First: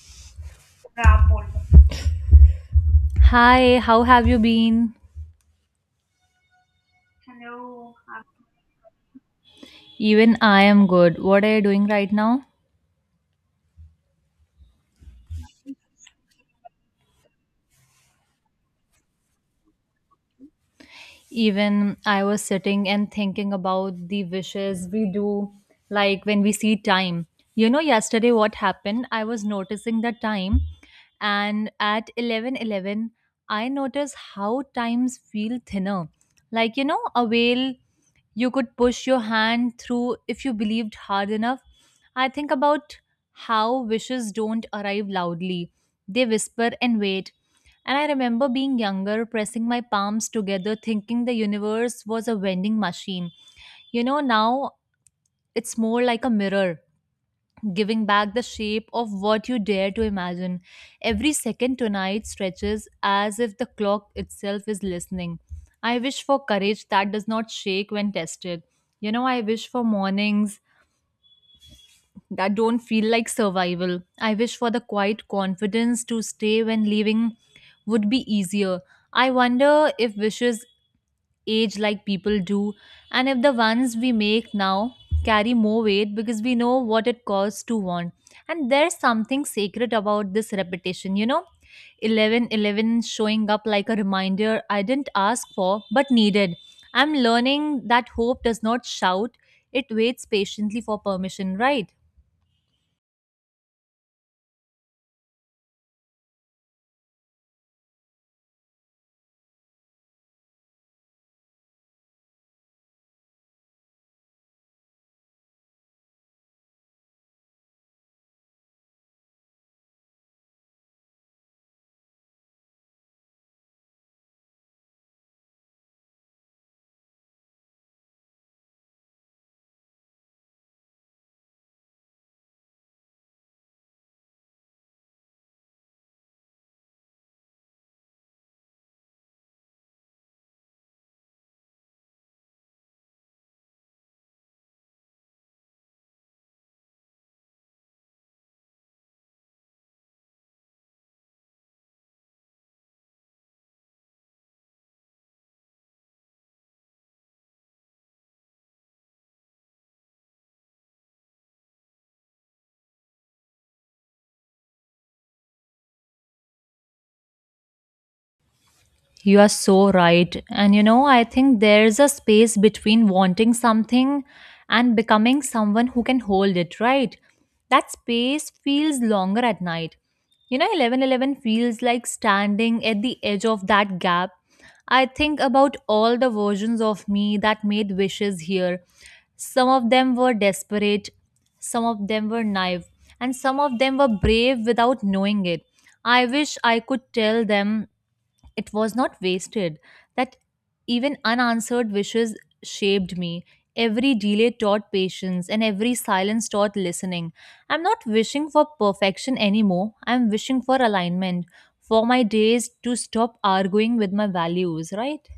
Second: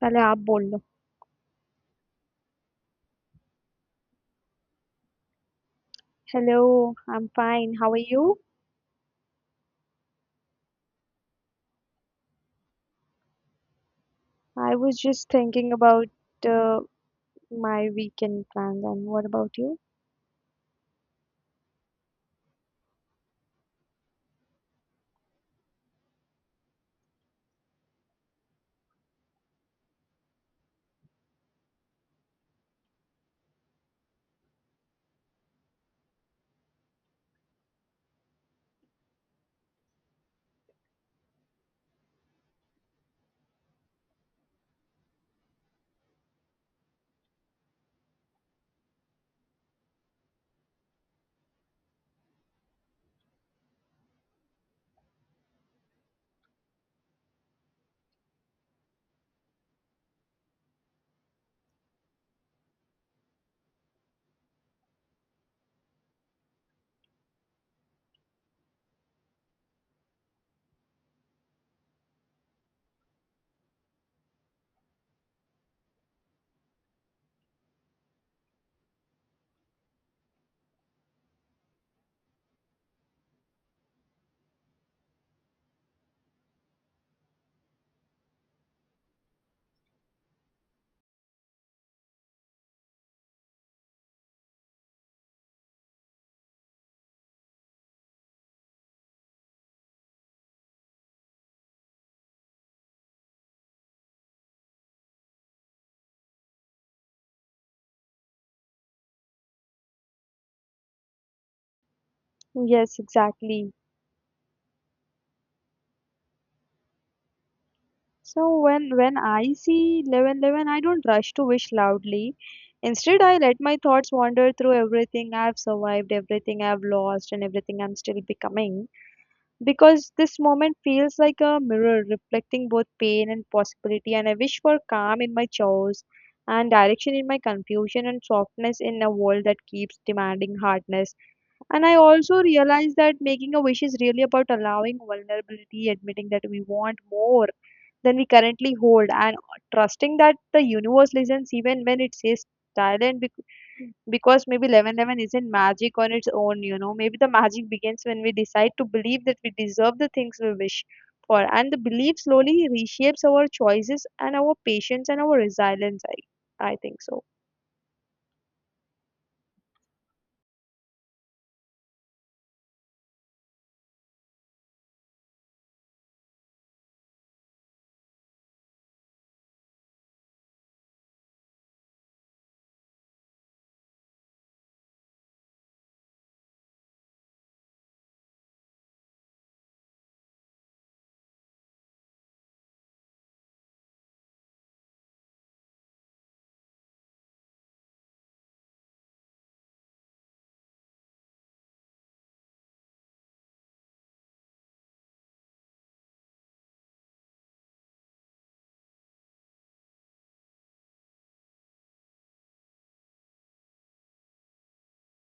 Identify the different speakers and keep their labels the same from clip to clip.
Speaker 1: पहले आप बोल लो.
Speaker 2: Hi, how have you been?
Speaker 1: Hello. I am fine how are you?
Speaker 2: Even I am good. What are you doing right now?
Speaker 1: I was just thinking about my weekend plans. And what about you?
Speaker 2: Even I was sitting and thinking about the wishes we do, like when we see time. You know, yesterday what happened, I was noticing the time, and at 11:11, I noticed how times feel thinner, like a whale, you could push your hand through if you believed hard enough. I think about how wishes don't arrive loudly. They whisper and wait. And I remember being younger, pressing my palms together, thinking the universe was a vending machine. You know, now it's more like a mirror, giving back the shape of what you dare to imagine. Every second tonight stretches as if the clock itself is listening. I wish for courage that does not shake when tested. You know, I wish for mornings that don't feel like survival. I wish for the quiet confidence to stay when leaving would be easier. I wonder if wishes age like people do, and if the ones we make now carry more weight because we know what it costs to want. And there's something sacred about this repetition, you know? 11:11 showing up like a reminder I didn't ask for but needed. I'm learning that hope does not shout, it waits patiently for permission, right?
Speaker 1: Yes, exactly. So when I see 11:11, I don't rush to wish loudly. Instead, I let my thoughts wander through everything I've survived, everything I've lost, and everything I'm still becoming, because this moment feels like a mirror reflecting both pain and possibility. And I wish for calm in my chores, and direction in my confusion, and softness in a world that keeps demanding hardness. And I also realized that making a wish is really about allowing vulnerability, admitting that we want more than we currently hold, and trusting that the universe listens even when it says silent because maybe 11:11 isn't magic on its own, you know. Maybe the magic begins when we decide to believe that we deserve the things we wish for, and the belief slowly reshapes our choices and our patience and our resilience. I think so.
Speaker 2: You are so right. And you know, I think there's a space between wanting something and becoming someone who can hold it, right? That space feels longer at night. You know, 11:11 feels like standing at the edge of that gap. I think about all the versions of me that made wishes here. Some of them were desperate, some of them were naive, and some of them were brave without knowing it. I wish I could tell them it was not wasted, that even unanswered wishes shaped me. Every delay taught patience, and every silence taught listening. I'm not wishing for perfection anymore. I'm wishing for alignment, for my days to stop arguing with my values, right?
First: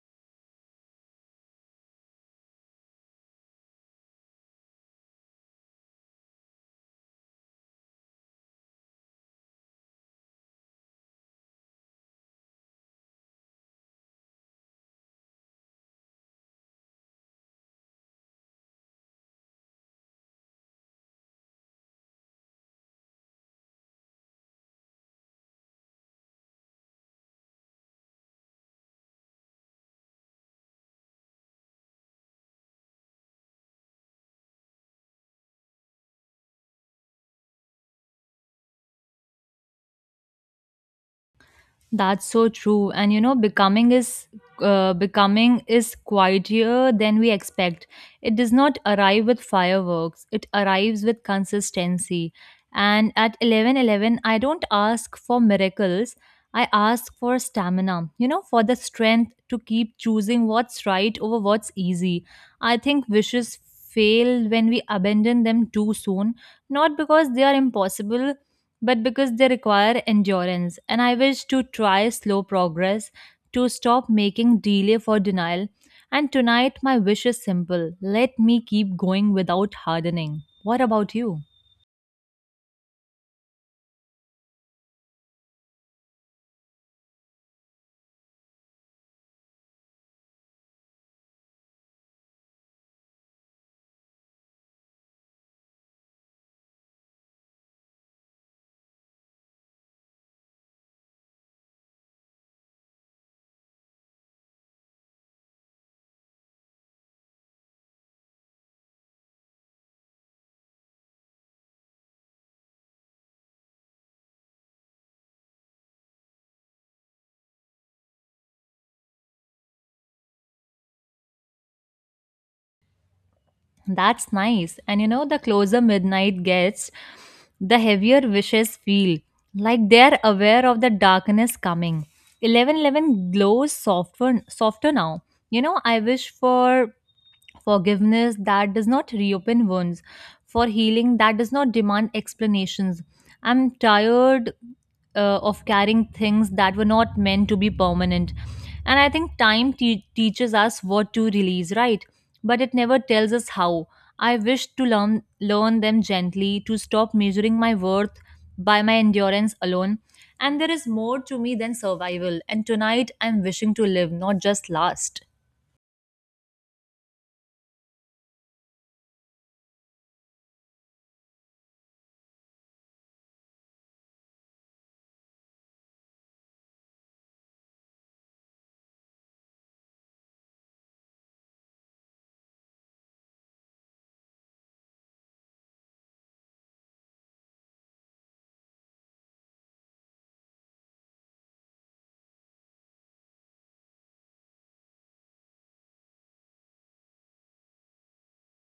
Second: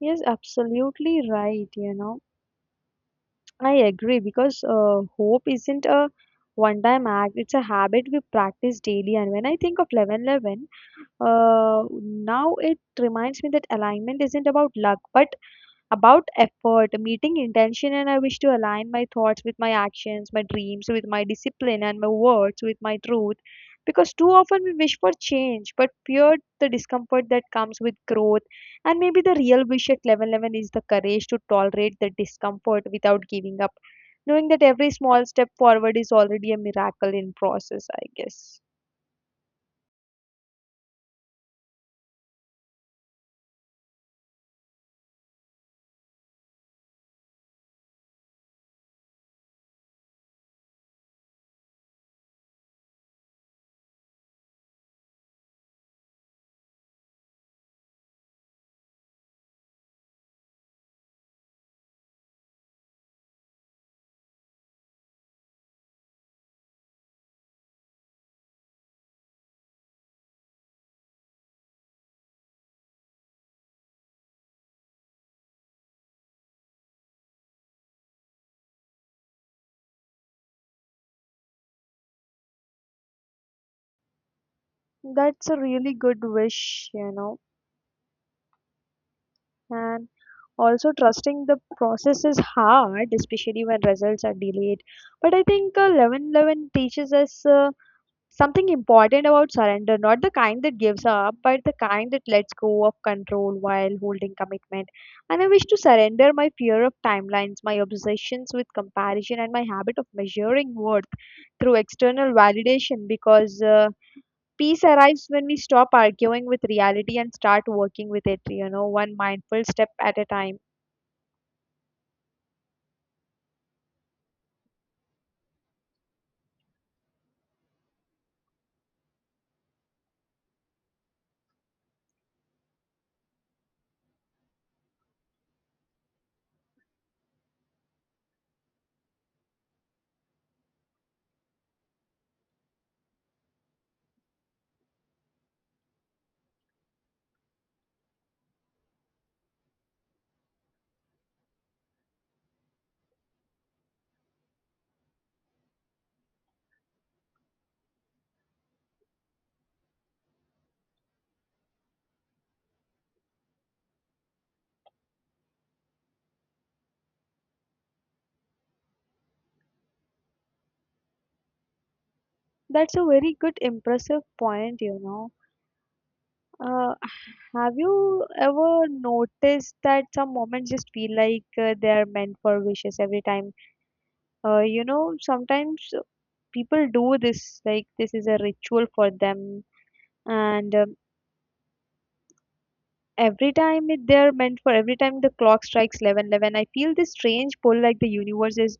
Speaker 1: Yes, absolutely right, you know. I agree because hope isn't a one time act, it's a habit we practice daily. And when I think of 11 11, now it reminds me that alignment isn't about luck but about effort, meeting intention, and I wish to align my thoughts with my actions, my dreams with my discipline, and my words with my truth. Because too often we wish for change but fear the discomfort that comes with growth. And maybe the real wish at level 11 is the courage to tolerate the discomfort without giving up, knowing that every small step forward is already a miracle in process, I guess.
Speaker 2: That's so true. And you know, becoming is quieter than we expect. It does not arrive with fireworks. It arrives with consistency. And at 11:11, I don't ask for miracles. I ask for stamina. You know, for the strength to keep choosing what's right over what's easy. I think wishes fail when we abandon them too soon, not because they are impossible, but because they require endurance. And I wish to try slow progress, to stop making delay for denial. And tonight, my wish is simple: let me keep going without hardening. What about you?
Speaker 1: That's a really good wish, you know. And also, trusting the process is hard, especially when results are delayed. But I think 11:11 teaches us something important about surrender, not the kind that gives up, but the kind that lets go of control while holding commitment. And I wish to surrender my fear of timelines, my obsessions with comparison, and my habit of measuring worth through external validation because. Peace arrives when we stop arguing with reality and start working with it, you know, one mindful step at a time.
Speaker 2: That's nice. And you know, the closer midnight gets, the heavier wishes feel like they're aware of the darkness coming. 11:11 glows softer, softer now. You know, I wish for forgiveness that does not reopen wounds, for healing that does not demand explanations. I'm tired of carrying things that were not meant to be permanent. And I think time teaches us what to release, right? But it never tells us how. I wish to learn them gently, to stop measuring my worth by my endurance alone. And there is more to me than survival. And tonight I'm wishing to live, not just last.
Speaker 1: That's a very good, impressive point, you know. Uh, have you ever noticed that some moments just feel like they are meant for wishes every time? You know, sometimes people do this, like, this is a ritual for them, and every time it, they are meant for every time the clock strikes 11, 11, I feel this strange pull like the universe is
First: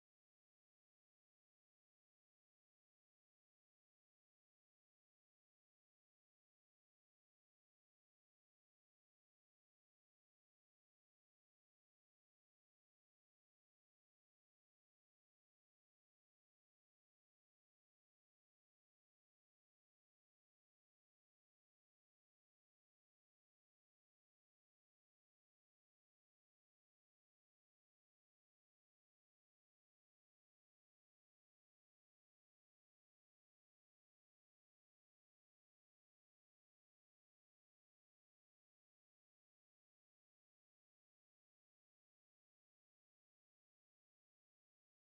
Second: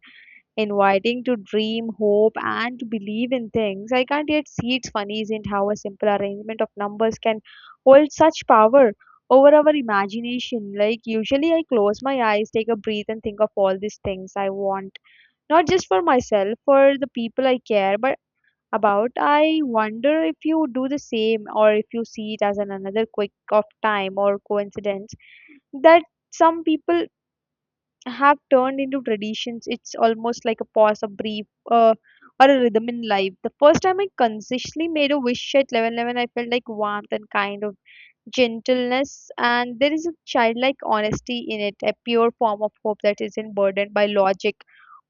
Speaker 1: inviting to dream, hope, and to believe in things I can't yet see. It's funny, isn't how a simple arrangement of numbers can hold such power over our imagination. Like, usually I close my eyes, take a breath, and think of all these things I want, not just for myself, for the people I care, but about. I wonder if you do the same or if you see it as an another quick of time or coincidence that some people have turned into traditions. It's almost like a pause, a brief, uh, or a rhythm in life. The first time I consciously made a wish at 11:11, I felt like warmth and kind of gentleness, and there is a childlike honesty in it, a pure form of hope that isn't burdened by logic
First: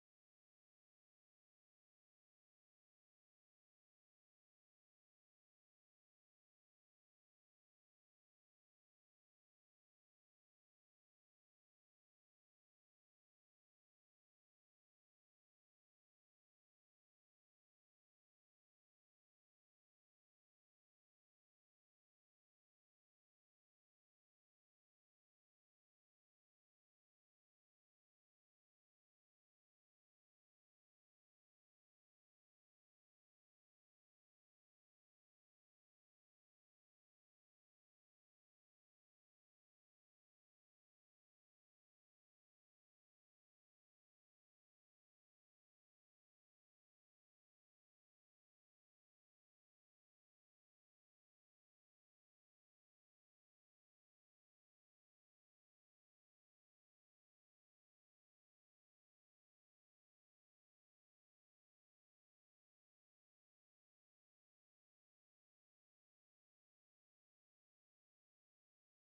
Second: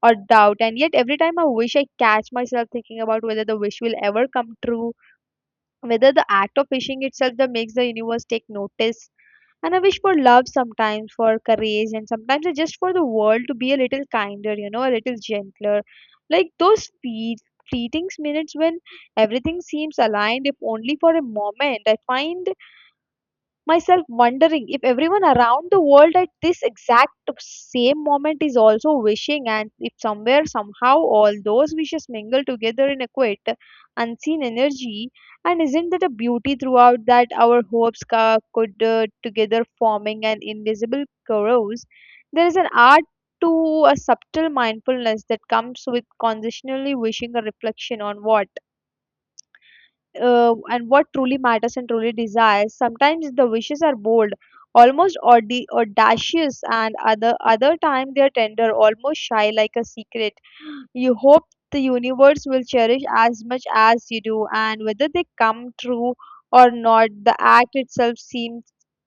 Speaker 1: or doubt. And yet, every time I wish, I catch myself thinking about whether the wish will ever come true, whether the act of wishing itself that makes the universe take notice. And I wish for love sometimes, for courage, and sometimes it's just for the world to be a little kinder, you know, a little gentler. Like those fleeting minutes when everything seems aligned, if only for a moment. I find myself wondering if everyone around the world at this exact same moment is also wishing, and if somewhere somehow all those wishes mingle together in a quiet unseen energy. And isn't that a beauty throughout that our hopes could together forming an invisible chorus. There is an art to a subtle mindfulness that comes with consciously wishing, a reflection on what and what truly matters and truly desires. Sometimes the wishes are bold, almost audacious, and other time they are tender, almost shy, like a secret. You hope the universe will cherish as much as you do, and whether they come true or not, the act itself seems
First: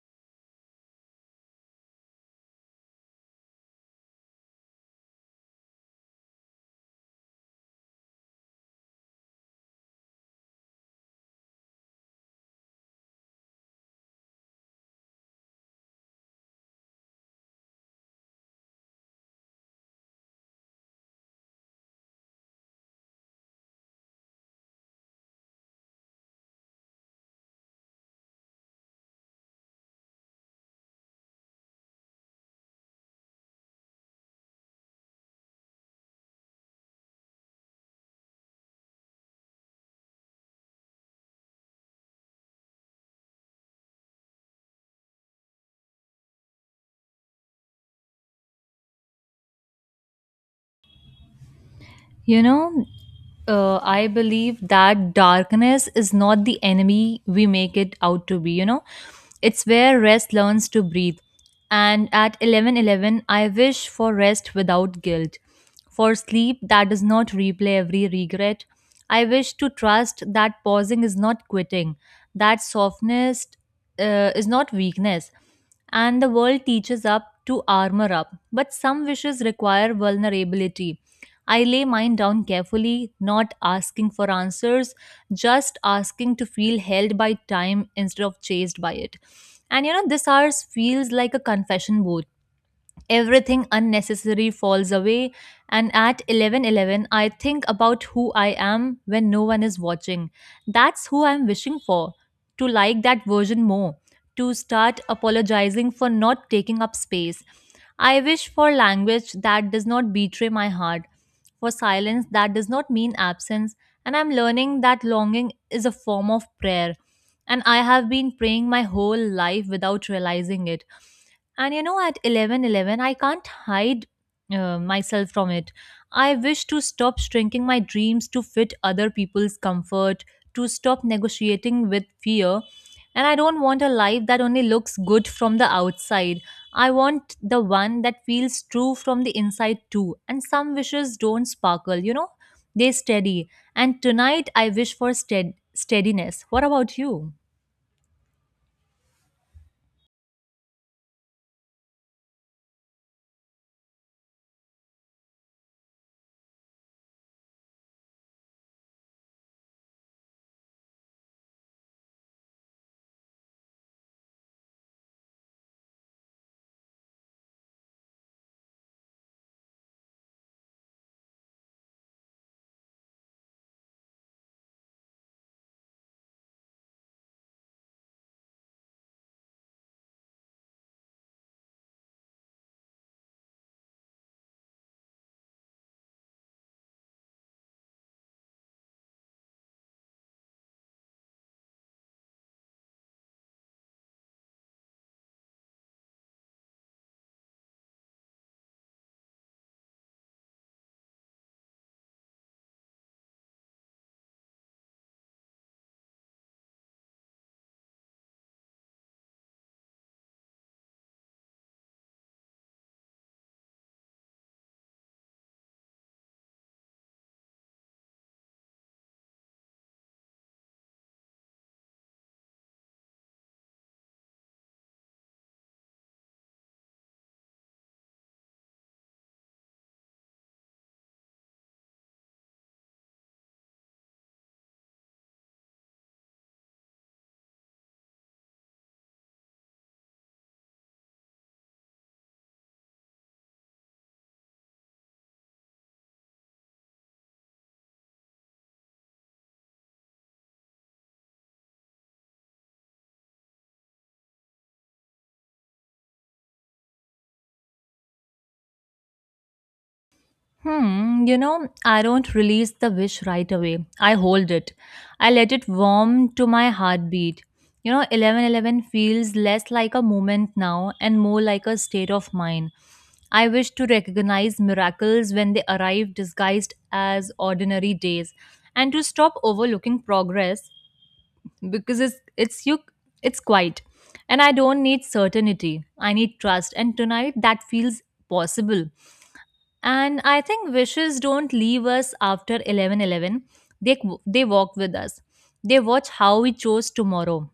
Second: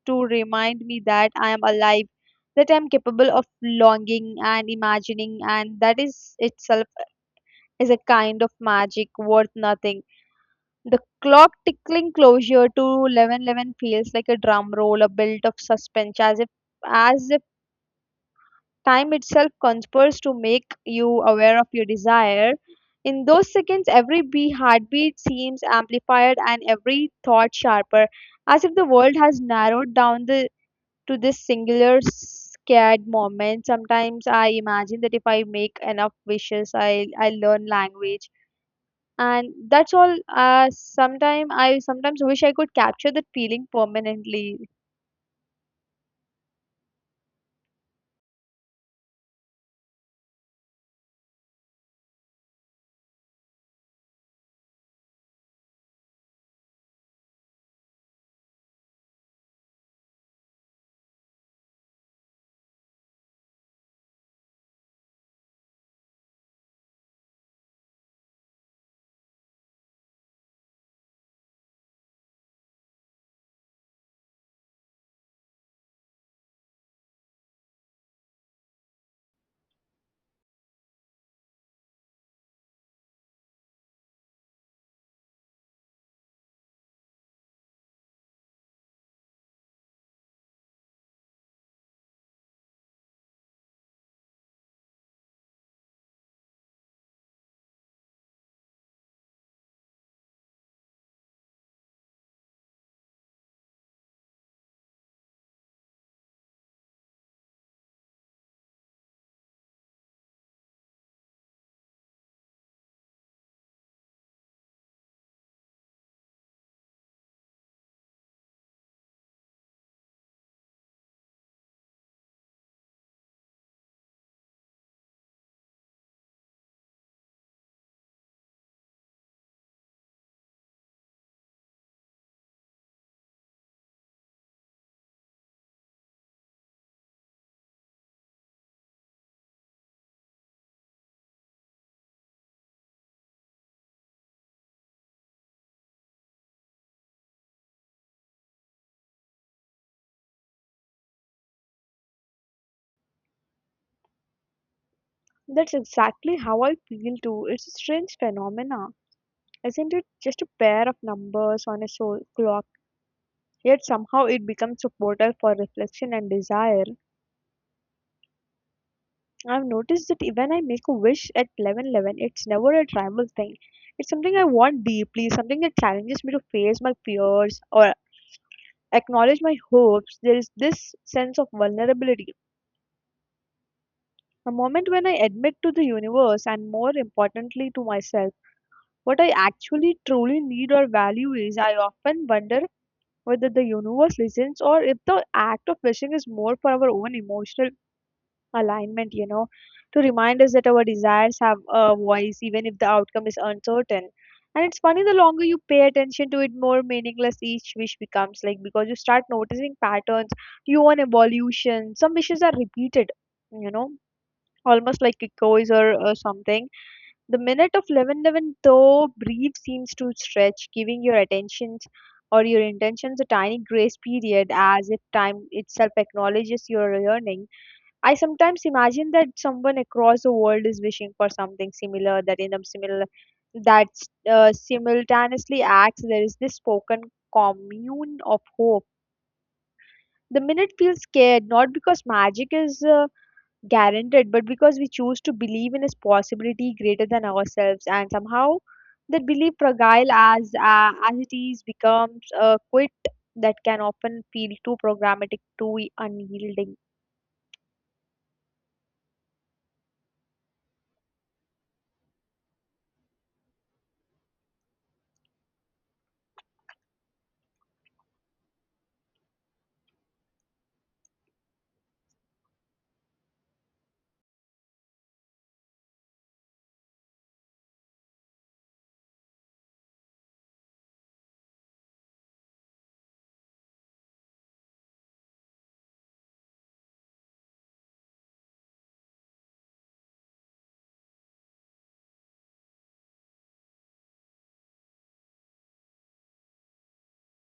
Speaker 1: to remind me that I am alive. That I'm capable of longing and imagining, and that is itself is a kind of magic worth nothing. The clock tickling closure to 11:11 feels like a drum roll, a built of suspense, as if time itself conspires to make you aware of your desire. In those seconds, every bee heartbeat seems amplified and every thought sharper, as if the world has narrowed down the, to this singular scared moment. Sometimes I imagine that if I make enough wishes, I learn language, and that's all. Sometimes wish I could capture that feeling permanently.
Speaker 2: You know, I believe that darkness is not the enemy we make it out to be. You know, it's where rest learns to breathe. And at 11:11, I wish for rest without guilt, for sleep that does not replay every regret. I wish to trust that pausing is not quitting, that softness is not weakness, and the world teaches up to armor up. But some wishes require vulnerability. I lay mine down carefully, not asking for answers, just asking to feel held by time instead of chased by it. And you know, this hours feels like a confession booth. Everything unnecessary falls away, and at 11:11 I think about who I am when no one is watching. That's who I'm wishing for, to like that version more, to start apologizing for not taking up space. I wish for language that does not betray my heart, for silence that does not mean absence. And I'm learning that longing is a form of prayer, and I have been praying my whole life without realizing it. And you know, at 11:11, I can't hide myself from it. I wish to stop shrinking my dreams to fit other people's comfort, to stop negotiating with fear. And I don't want a life that only looks good from the outside. I want the one that feels true from the inside too. And some wishes don't sparkle, you know, they steady. And tonight I wish for steadiness. What about you?
Speaker 1: That's exactly how I feel too. It's a strange phenomena, isn't it? Just a pair of numbers on a soul clock, yet somehow it becomes a portal for reflection and desire. I've noticed that even I make a wish at 11:11, it's never a tribal thing. It's something I want deeply, something that challenges me to face my fears or acknowledge my hopes. There is this sense of vulnerability. A moment when I admit to the universe, and more importantly to myself, what I actually truly need or value is. I often wonder whether the universe listens or if the act of wishing is more for our own emotional alignment, you know, to remind us that our desires have a voice even if the outcome is uncertain. And it's funny, the longer you pay attention to it, more meaningless each wish becomes, like because you start noticing patterns, you want evolution. Some wishes are repeated, you know, almost like echoes or something. The minute of 11:11, though brief, seems to stretch, giving your attentions or your intentions a tiny grace period, as if time itself acknowledges your yearning. I sometimes imagine that someone across the world is wishing for something similar, that in a similar that simultaneously acts. There is this spoken commune of hope. The minute feels scared, not because magic is. Guaranteed but because we choose to believe in a possibility greater than ourselves, and somehow that belief, fragile as it is, becomes a quit that can often feel too programmatic, too unyielding.
Speaker 2: Hmm, you know, I don't release the wish right away. I hold it. I let it warm to my heartbeat. You know, 11:11 feels less like a moment now and more like a state of mind. I wish to recognize miracles when they arrive disguised as ordinary days and to stop overlooking progress because it's you, it's quiet. And I don't need certainty. I need trust, and tonight that feels possible. And I think wishes don't leave us after 11:11. They they walk with us. They watch how we chose tomorrow.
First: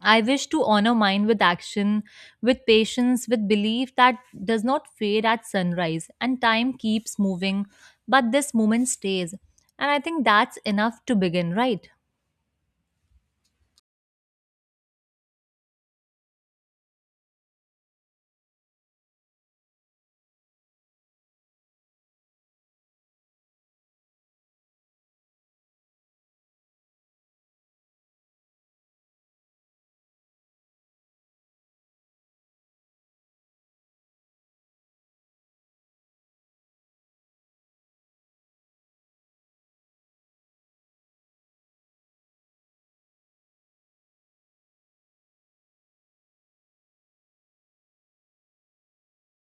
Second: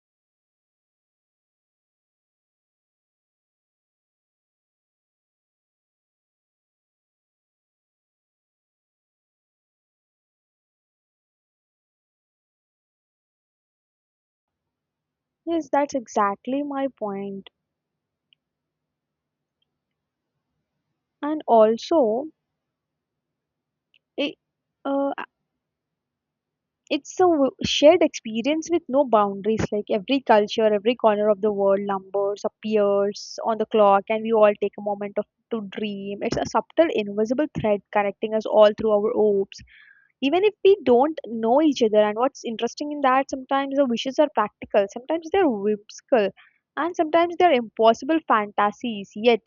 Speaker 2: I wish to honor mine with action, with patience, with belief that does not fade at sunrise, and time keeps moving, but this moment stays. And I think that's enough to begin, right?
Speaker 1: Yes, that's exactly my point. And also, it, uh, it's a shared experience with no boundaries. Like every culture, every corner of the world, numbers appears on the clock, and we all take a moment of to dream. It's a subtle, invisible thread connecting us all through our hopes, even if we don't know each other. And what's interesting in that, sometimes the wishes are practical, sometimes they're whimsical, and sometimes they're impossible fantasies. Yet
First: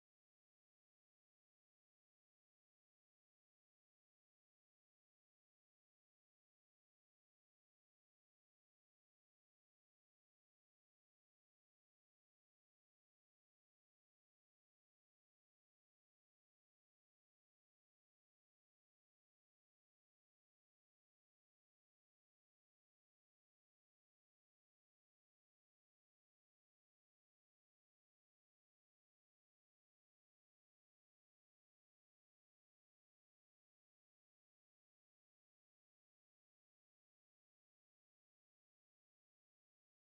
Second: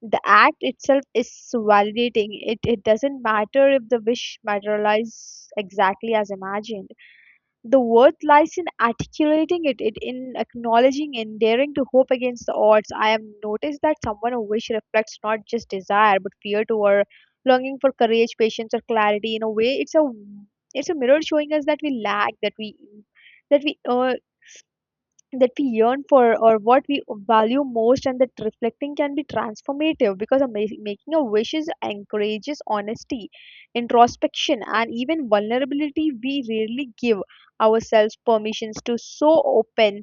Speaker 1: the act itself is validating. It doesn't matter if the wish materializes exactly as imagined. The worth lies in articulating it, it in acknowledging and daring to hope against the odds. I have noticed that someone who wish reflects not just desire but fear too, longing for courage, patience, or clarity. In a way, it's a mirror showing us that we lack, that we uh, that we yearn for, or what we value most, and that reflecting can be transformative because of making a wishes encourages honesty, introspection, and even vulnerability we rarely give ourselves permissions to, so open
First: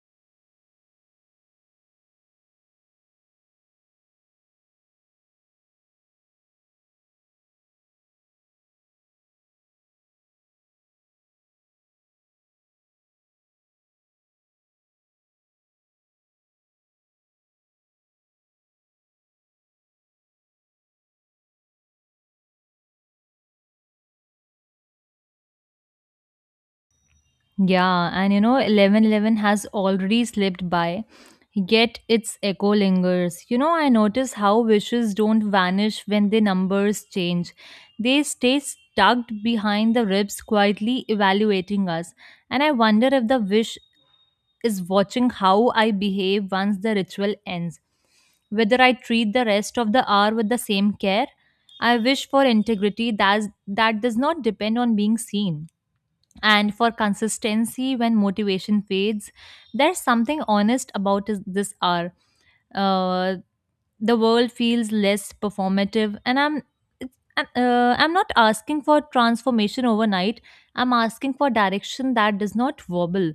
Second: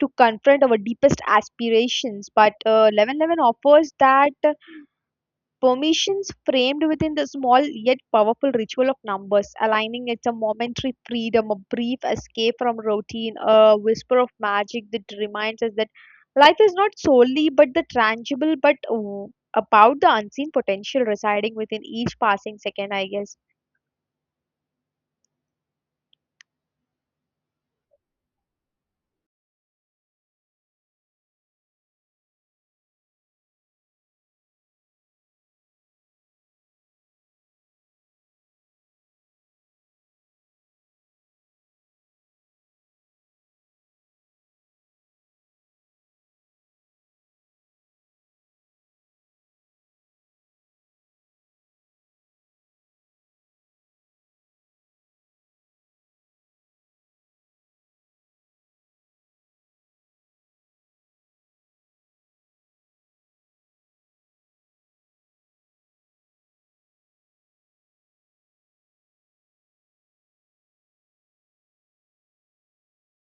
Speaker 1: to confront our deepest aspirations. But 11:11 offers that. Permissions framed within the small yet powerful ritual of numbers, aligning it a momentary freedom, a brief escape from routine, a whisper of magic that reminds us that life is not solely but the tangible, but about the unseen potential residing within each passing second, I guess.
Speaker 2: Yeah, and you know, 11:11 has already slipped by, yet its echo lingers. You know, I notice how wishes don't vanish when the numbers change. They stay tucked behind the ribs, quietly evaluating us. And I wonder if the wish is watching how I behave once the ritual ends, whether I treat the rest of the hour with the same care. I wish for integrity that does not depend on being seen. And for consistency, when motivation fades, there's something honest about this hour. Uh, the world feels less performative, and I'm not asking for transformation overnight. I'm asking for direction that does not wobble,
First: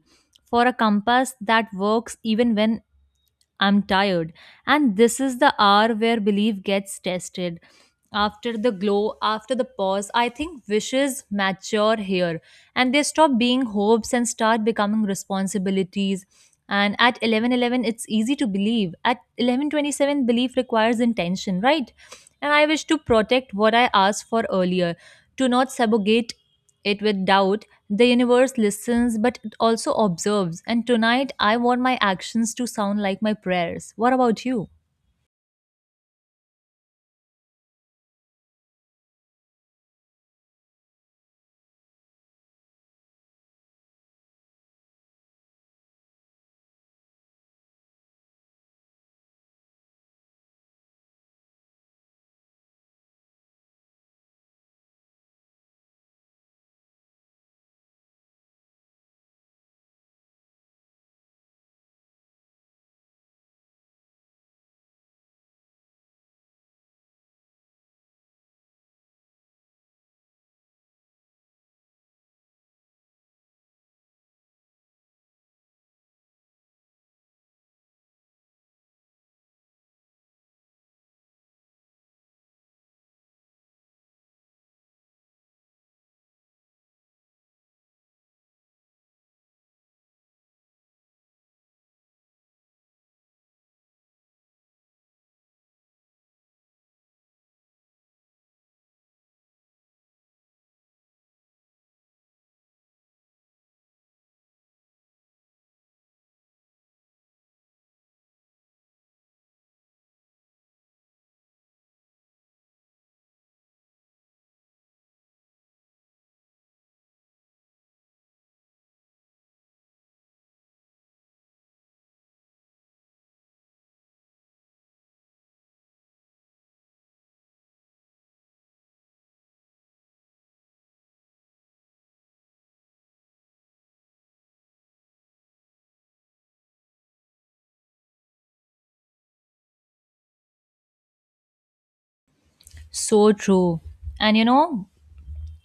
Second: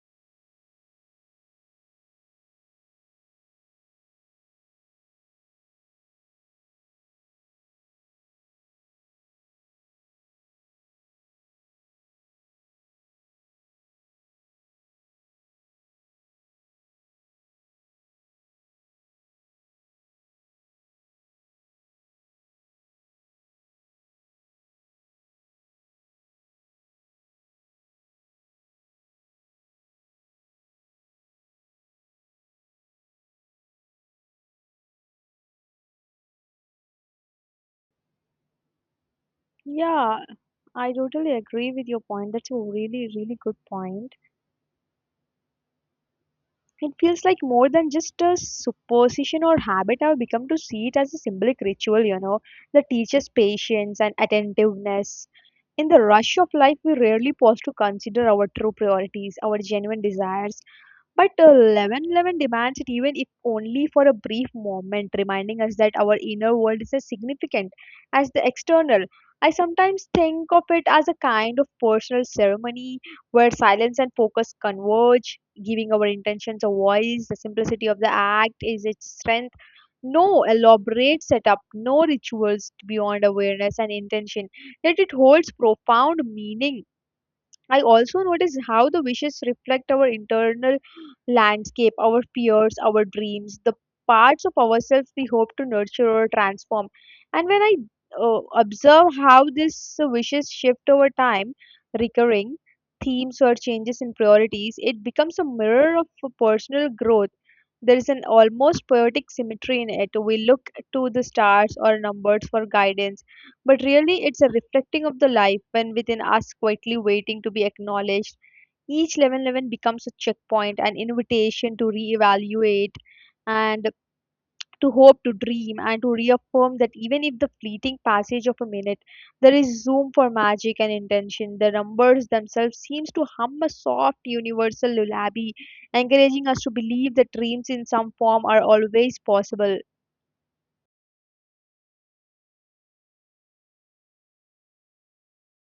Speaker 2: for a compass that works even when I'm tired. And this is the hour where belief gets tested. After the glow, after the pause, I think wishes mature here, and they stop being hopes and start becoming responsibilities. And at 11:11 it's easy to believe. At 11:27 belief requires intention, right? And I wish to protect what I asked for earlier, to not subjugate it with doubt. The universe listens, but it also observes. And tonight, I want my actions to sound like my prayers. What about you?
Speaker 1: Yeah, I totally agree with your point. That's a really, really good point. It feels like more than just a superstition or habit. I've become to see it as a symbolic ritual, you know, that teaches patience and attentiveness. In the rush of life, we rarely pause to consider our true priorities, our genuine desires, but 11:11 demands it even if only for a brief moment, reminding us that our inner world is as significant as the external. I sometimes think of it as a kind of personal ceremony where silence and focus converge, giving our intentions a voice. The simplicity of the act is its strength. No elaborate setup, no rituals beyond awareness and intention, yet it holds profound meaning. I also notice how the wishes reflect our internal landscape, our fears, our dreams, the parts of ourselves we hope to nurture or transform. And when I observe how these wishes shift over time, recurring themes or changes in priorities, it becomes a mirror of personal growth. There is an almost poetic symmetry in it. We look to the stars or numbers for guidance, but really, it's a reflecting of the life when within us quietly waiting to be acknowledged. Each 11:11 becomes a checkpoint, an invitation to reevaluate and to hope, to dream, and to reaffirm that even if the fleeting passage of a minute, there is room for magic and intention. The numbers themselves seems to hum a soft universal lullaby, encouraging us to believe that dreams in some form are always possible.
Speaker 2: So true. And you know,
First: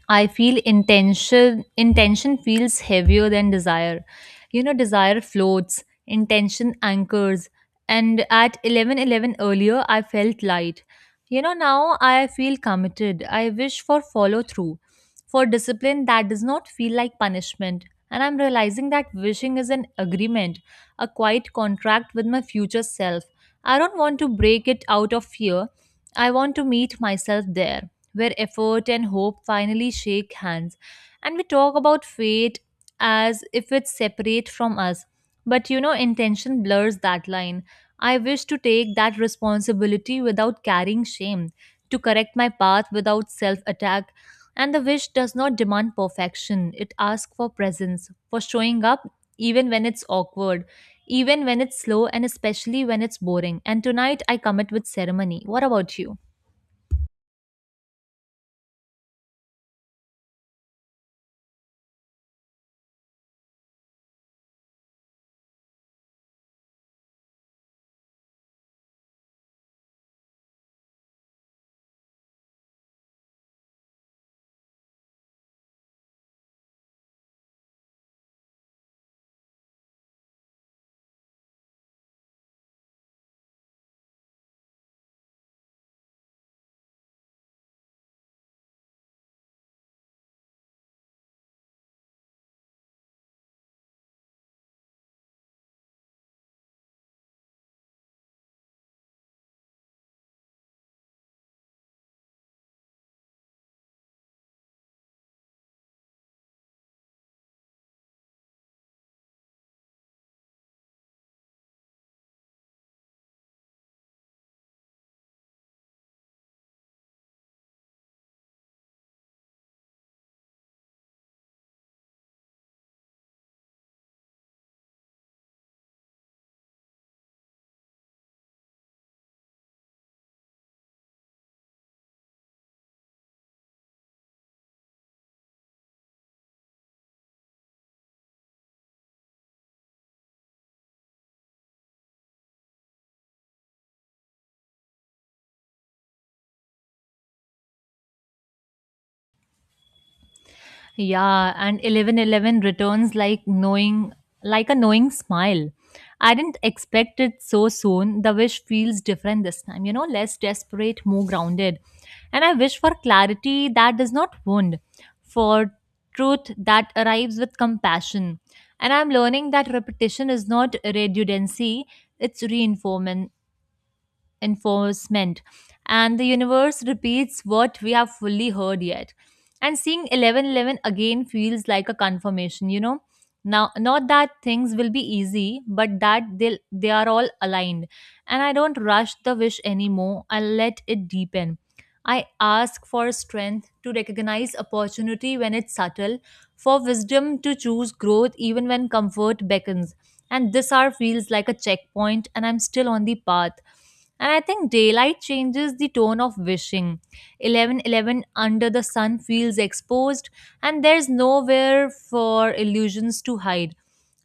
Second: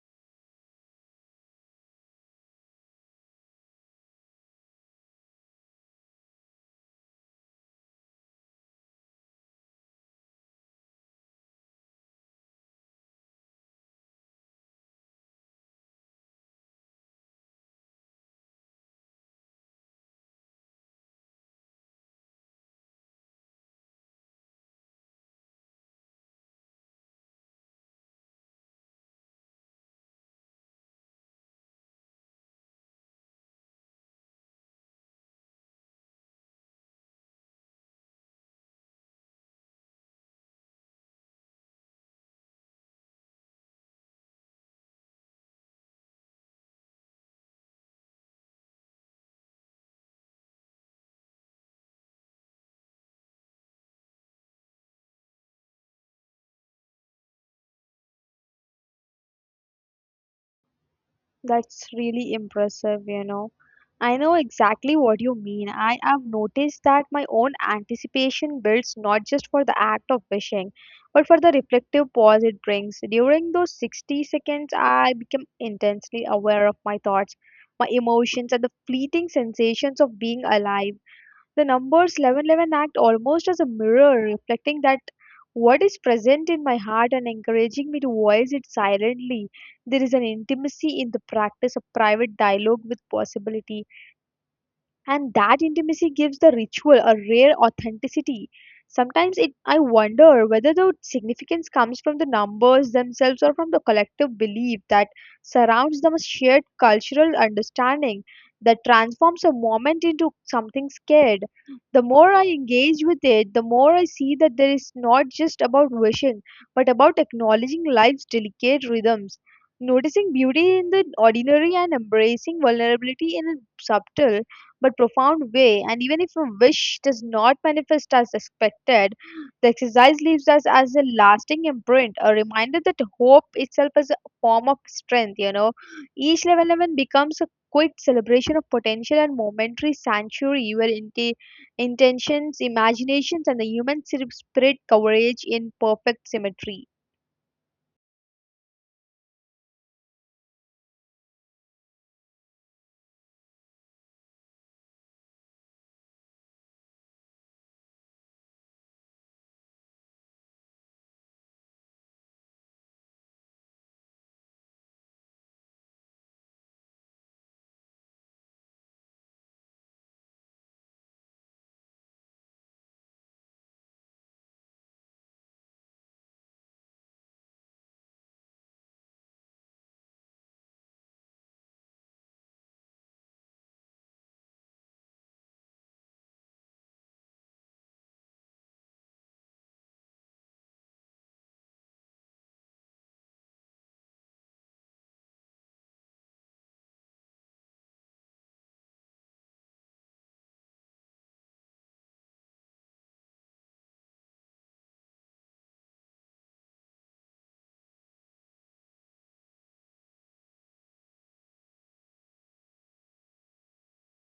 Speaker 2: I feel intention. Intention feels heavier than desire. You know, desire floats, intention anchors, and at 11:11 earlier I felt light. You know, now I feel committed. I wish for follow through, for discipline that does not feel like punishment. And I'm realizing that wishing is an agreement, a quiet contract with my future self. I don't want to break it out of fear. I want to meet myself there, where effort and hope finally shake hands. And we talk about fate as if it's separate from us. But you know, intention blurs that line. I wish to take that responsibility without carrying shame, to correct my path without self attack. And the wish does not demand perfection, it asks for presence, for showing up even when it's awkward, even when it's slow, and especially when it's boring. And tonight I commit with ceremony. What about you?
Speaker 1: That's really impressive, you know. I know exactly what you mean. I have noticed that my own anticipation builds not just for the act of wishing, but for the reflective pause it brings. During those 60 seconds, I become intensely aware of my thoughts, my emotions, and the fleeting sensations of being alive. The numbers 1111 act almost as a mirror, reflecting that what is present in my heart and encouraging me to voice it silently. There is an intimacy in the practice, a private dialogue with possibility, and that intimacy gives the ritual a rare authenticity. Sometimes it I wonder whether the significance comes from the numbers themselves or from the collective belief that surrounds them, a shared cultural understanding that transforms a moment into something scared. The more I engage with it, the more I see that there is not just about wishing, but about acknowledging life's delicate rhythms, noticing beauty in the ordinary and embracing vulnerability in a subtle but profound way. And even if a wish does not manifest as expected, the exercise leaves us as a lasting imprint, a reminder that hope itself is a form of strength. You know, each level 11 becomes a quick celebration of potential and momentary sanctuary where intentions, imaginations, and the spirit coverage in perfect symmetry.
Speaker 2: Yeah, and 11:11 returns like a knowing smile. I didn't expect it so soon. The wish feels different this time, you know, less desperate, more grounded. And I wish for clarity that does not wound, for truth that arrives with compassion. And I'm learning that repetition is not redundancy, it's reinforcement enforcement, and the universe repeats what we have fully heard yet. And seeing 11:11 again feels like a confirmation, you know. Now, not that things will be easy, but that they are all aligned. And I don't rush the wish anymore. I let it deepen. I ask for strength to recognize opportunity when it's subtle, for wisdom to choose growth even when comfort beckons, and this hour feels like a checkpoint, and I'm still on the path. And I think daylight changes the tone of wishing. 11:11 under the sun feels exposed, and there's nowhere for illusions to hide.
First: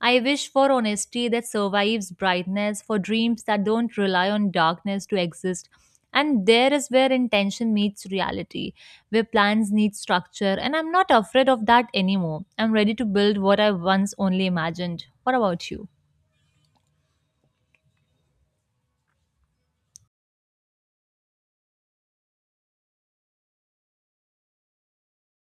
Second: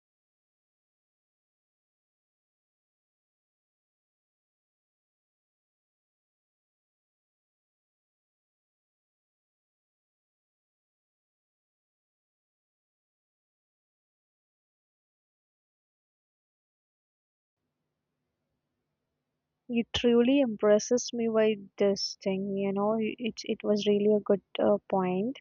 Speaker 2: I wish for honesty that survives brightness, for dreams that don't rely on darkness to exist. And there is where intention meets reality, where plans need structure. And I'm not afraid of that anymore. I'm ready to build what I once only imagined. What about you?
Speaker 1: You truly impresses me by this thing, you know. It was really a good point.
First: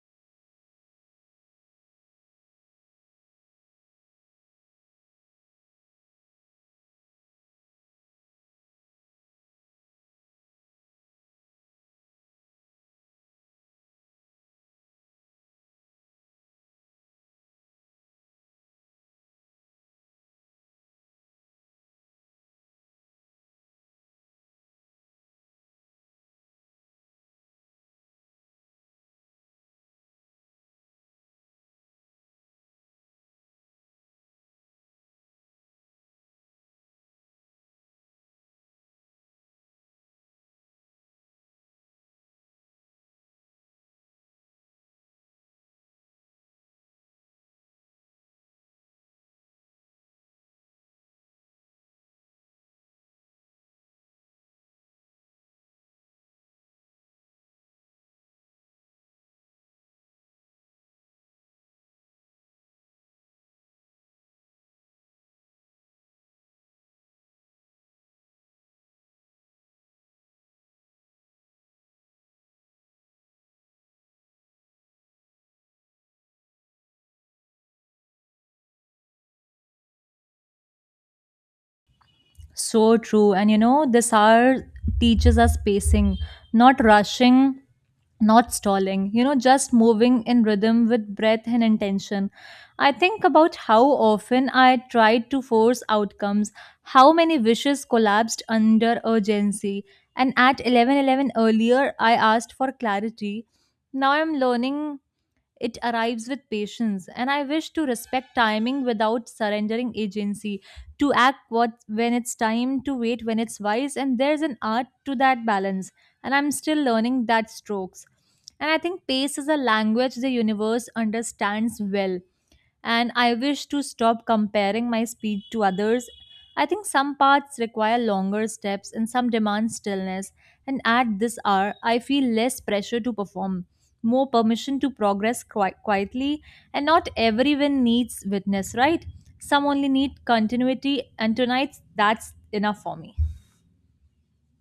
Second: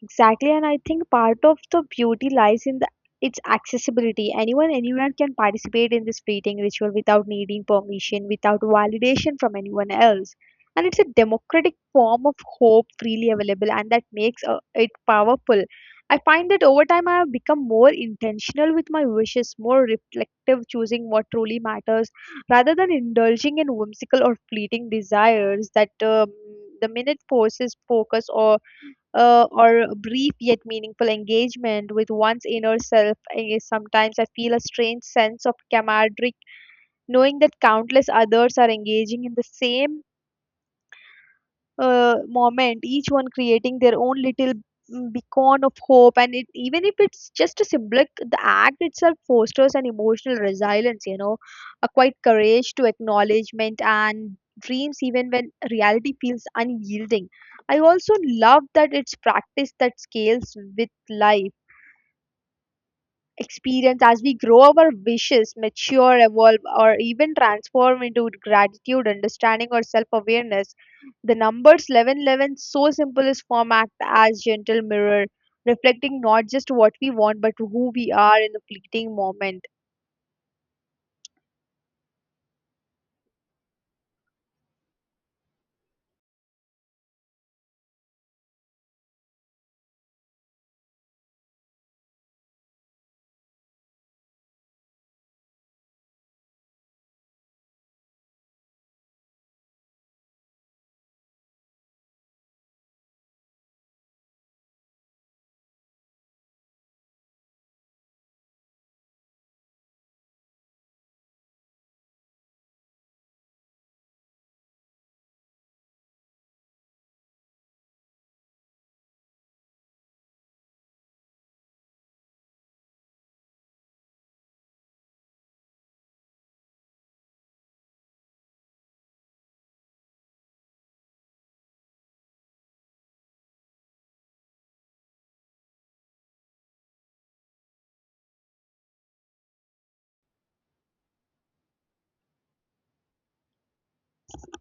Speaker 1: Exactly, and I think part of the beauty lies in its accessibility. Anyone, anywhere can participate in this fleeting ritual without needing permission, without validation from anyone else. And it's a democratic form of hope freely available, and that makes it powerful. I find that over time I have become more intentional with my wishes, more reflective, choosing what truly matters rather than indulging in whimsical or fleeting desires that the minute forces focus or a brief yet meaningful engagement with one's inner self. Sometimes I feel a strange sense of camaraderie knowing that countless others are engaging in the same moment, each one creating their own little beacon of hope, and it, even if it's just a symbolic, the act itself fosters an emotional resilience, you know, a quiet courage to acknowledgement and dreams even when reality feels unyielding. I also love that it's practice that scales with life experience. As we grow, our wishes mature, evolve, or even transform into gratitude, understanding, or self-awareness. The numbers 1111, so simple is form, act as gentle mirror, reflecting not just what we want but who we are in the fleeting moment.
Speaker 2: So true. And you know, this hour teaches us pacing, not rushing, not stalling, you know, just moving in rhythm with breath and intention. I think about how often I tried to force outcomes, how many wishes collapsed under urgency. And at 11:11 earlier, I asked for clarity. Now I'm learning it arrives with patience, and I wish to respect timing without surrendering agency, to act what when it's time, to wait when it's wise, and there's an art to that balance, and I'm still learning that strokes. And I think pace is a language the universe understands well, and I wish to stop comparing my speed to others. I think some paths require longer steps and some demand stillness, and at this hour, I feel less pressure to perform, more permission to progress quietly, and not everyone needs witness, right? Some only need continuity, and tonight, that's enough for me.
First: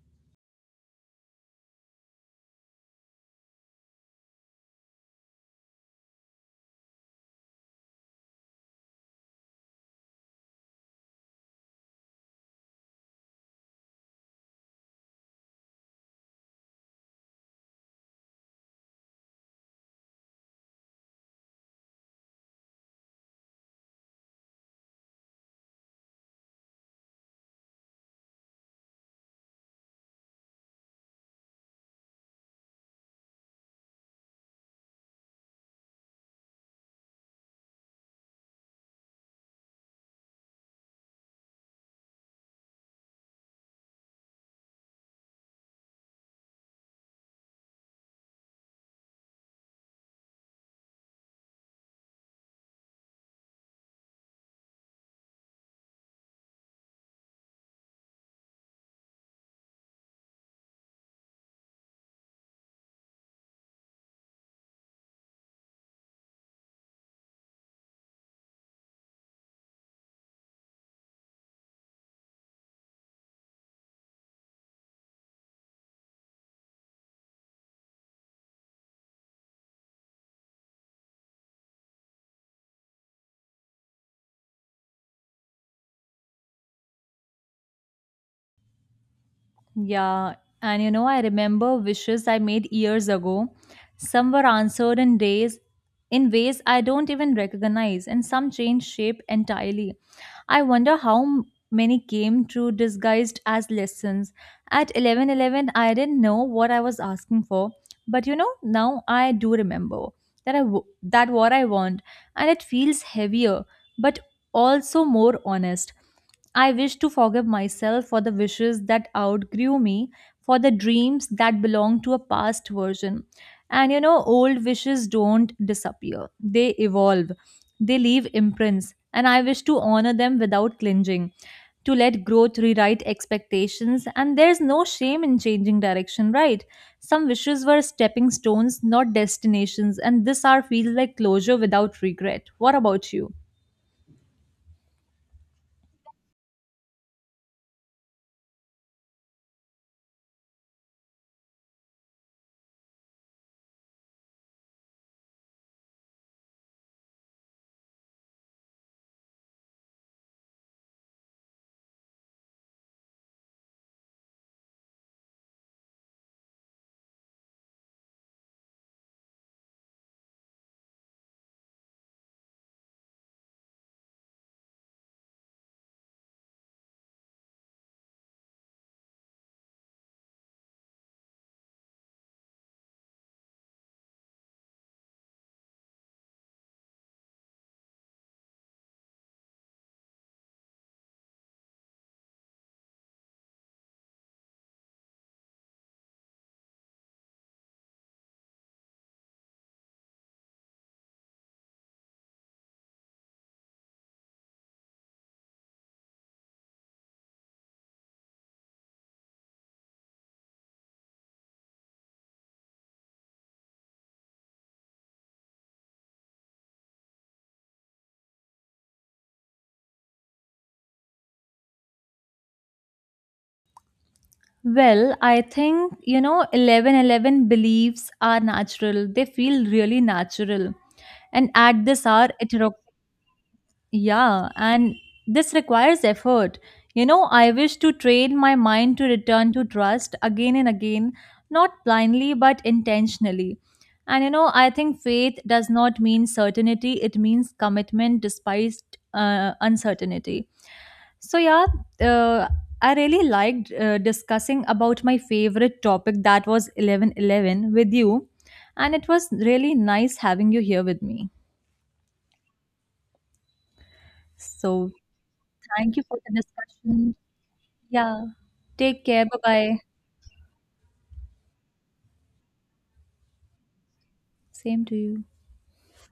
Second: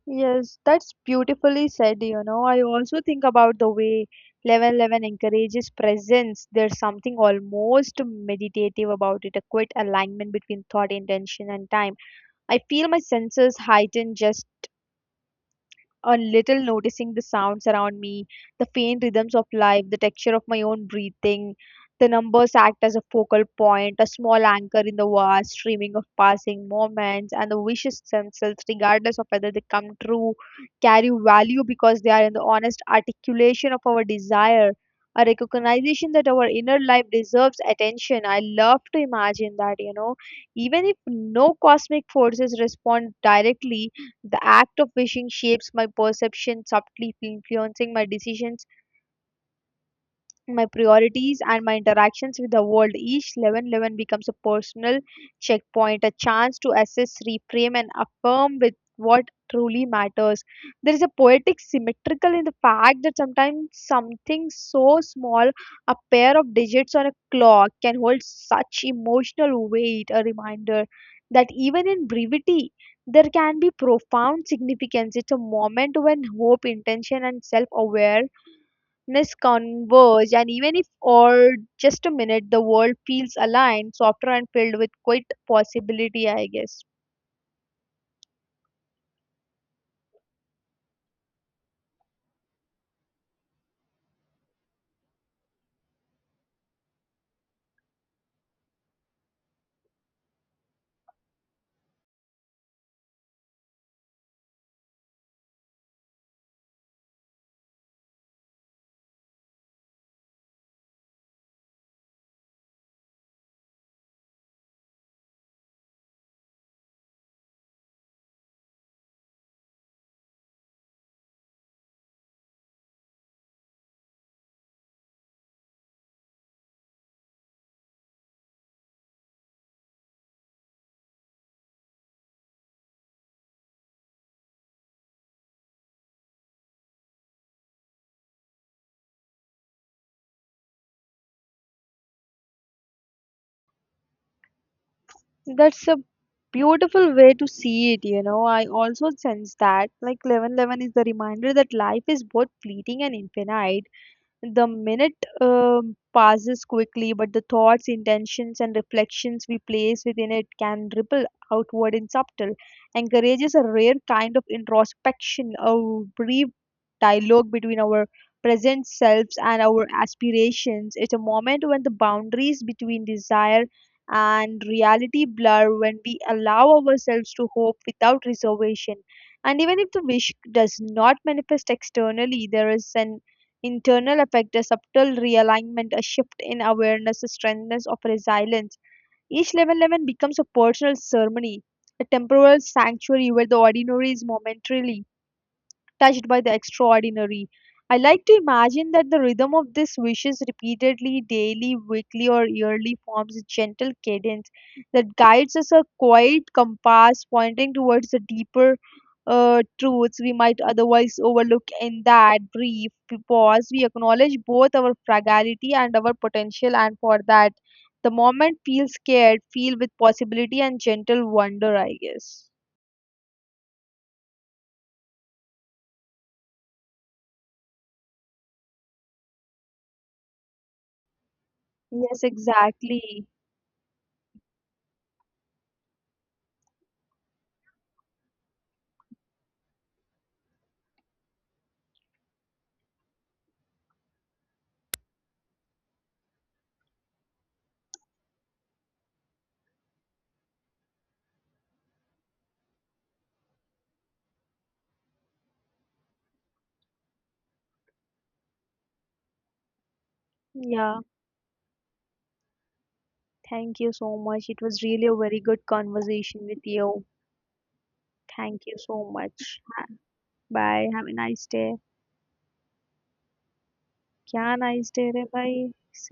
Speaker 1: Yes, that's beautifully said, you know. I also think about the way 1111 encourages presence. There's something almost meditative about it, a quiet alignment between thought, intention, and time. I feel my senses heightened just a little, noticing the sounds around me, the faint rhythms of life, the texture of my own breathing. The numbers act as a focal point, a small anchor in the vast streaming of passing moments, and the wishes themselves, regardless of whether they come true, carry value because they are in the honest articulation of our desire, a recognition that our inner life deserves attention. I love to imagine that, you know, even if no cosmic forces respond directly, the act of wishing shapes my perception, subtly influencing my decisions, my priorities, and my interactions with the world. Each 11:11 becomes a personal checkpoint, a chance to assess, reframe, and affirm with what truly matters. There is a poetic symmetrical in the fact that sometimes something so small, a pair of digits on a clock, can hold such emotional weight, a reminder that even in brevity, there can be profound significance. It's a moment when hope, intention, and self awareness converge, and even if or just a minute, the world feels aligned, softer, and filled with quite possibility, I guess.
Speaker 2: Yeah, and you know, I remember wishes I made years ago. Some were answered in days, in ways I don't even recognize, and some changed shape entirely. I wonder how many came true disguised as lessons. At 11:11, I didn't know what I was asking for, but you know, now I do remember that I w- that what I want, and it feels heavier, but also more honest. I wish to forgive myself for the wishes that outgrew me, for the dreams that belong to a past version. And you know, old wishes don't disappear, they evolve, they leave imprints, and I wish to honor them without clinging, to let growth rewrite expectations. And there's no shame in changing direction, right? Some wishes were stepping stones, not destinations, and this hour feels like closure without regret. What about you?
Speaker 1: That's a beautiful way to see it, you know. I also sense that, like, 11 11, is the reminder that life is both fleeting and infinite. The minute passes quickly, but the thoughts, intentions, and reflections we place within it can ripple outward in subtle. Encourages a rare kind of introspection, a brief dialogue between our present selves and our aspirations. It's a moment when the boundaries between desire and reality blur, when we allow ourselves to hope without reservation. And even if the wish does not manifest externally, there is an internal effect: a subtle realignment, a shift in awareness, a strengthness of resilience. Each level 11 becomes a personal ceremony, a temporal sanctuary where the ordinary is momentarily touched by the extraordinary. I like to imagine that the rhythm of these wishes repeatedly, daily, weekly, or yearly forms a gentle cadence that guides us, a quiet compass pointing towards the deeper truths we might otherwise overlook. In that brief pause, we acknowledge both our fragility and our potential, and for that, the moment feels scared, feel with possibility and gentle wonder, I guess.
Speaker 2: Well, I think, you know, 11:11 beliefs are natural. They feel really natural. And at this
Speaker 1: Yes,
Speaker 2: hour, it
Speaker 1: exactly.
Speaker 2: yeah, and this requires effort. You know, I wish to train my mind to return to trust again and again, not blindly but intentionally. And you know, I think faith does not mean certainty, it means commitment despite uncertainty. So, yeah, uh, I really liked discussing about my favorite topic that was 11:11 with you. And it was really nice having you here
Speaker 1: Yeah.
Speaker 2: with me.
Speaker 1: Thank you so much. It was
Speaker 2: So,
Speaker 1: really a very good
Speaker 2: thank you for the
Speaker 1: conversation with you.
Speaker 2: discussion. Yeah.
Speaker 1: Thank you
Speaker 2: Take
Speaker 1: so
Speaker 2: care. Bye
Speaker 1: much.
Speaker 2: bye.
Speaker 1: Bye. Have a nice day. क्या
Speaker 2: Same
Speaker 1: nice
Speaker 2: to
Speaker 1: day रे
Speaker 2: you.
Speaker 1: भाई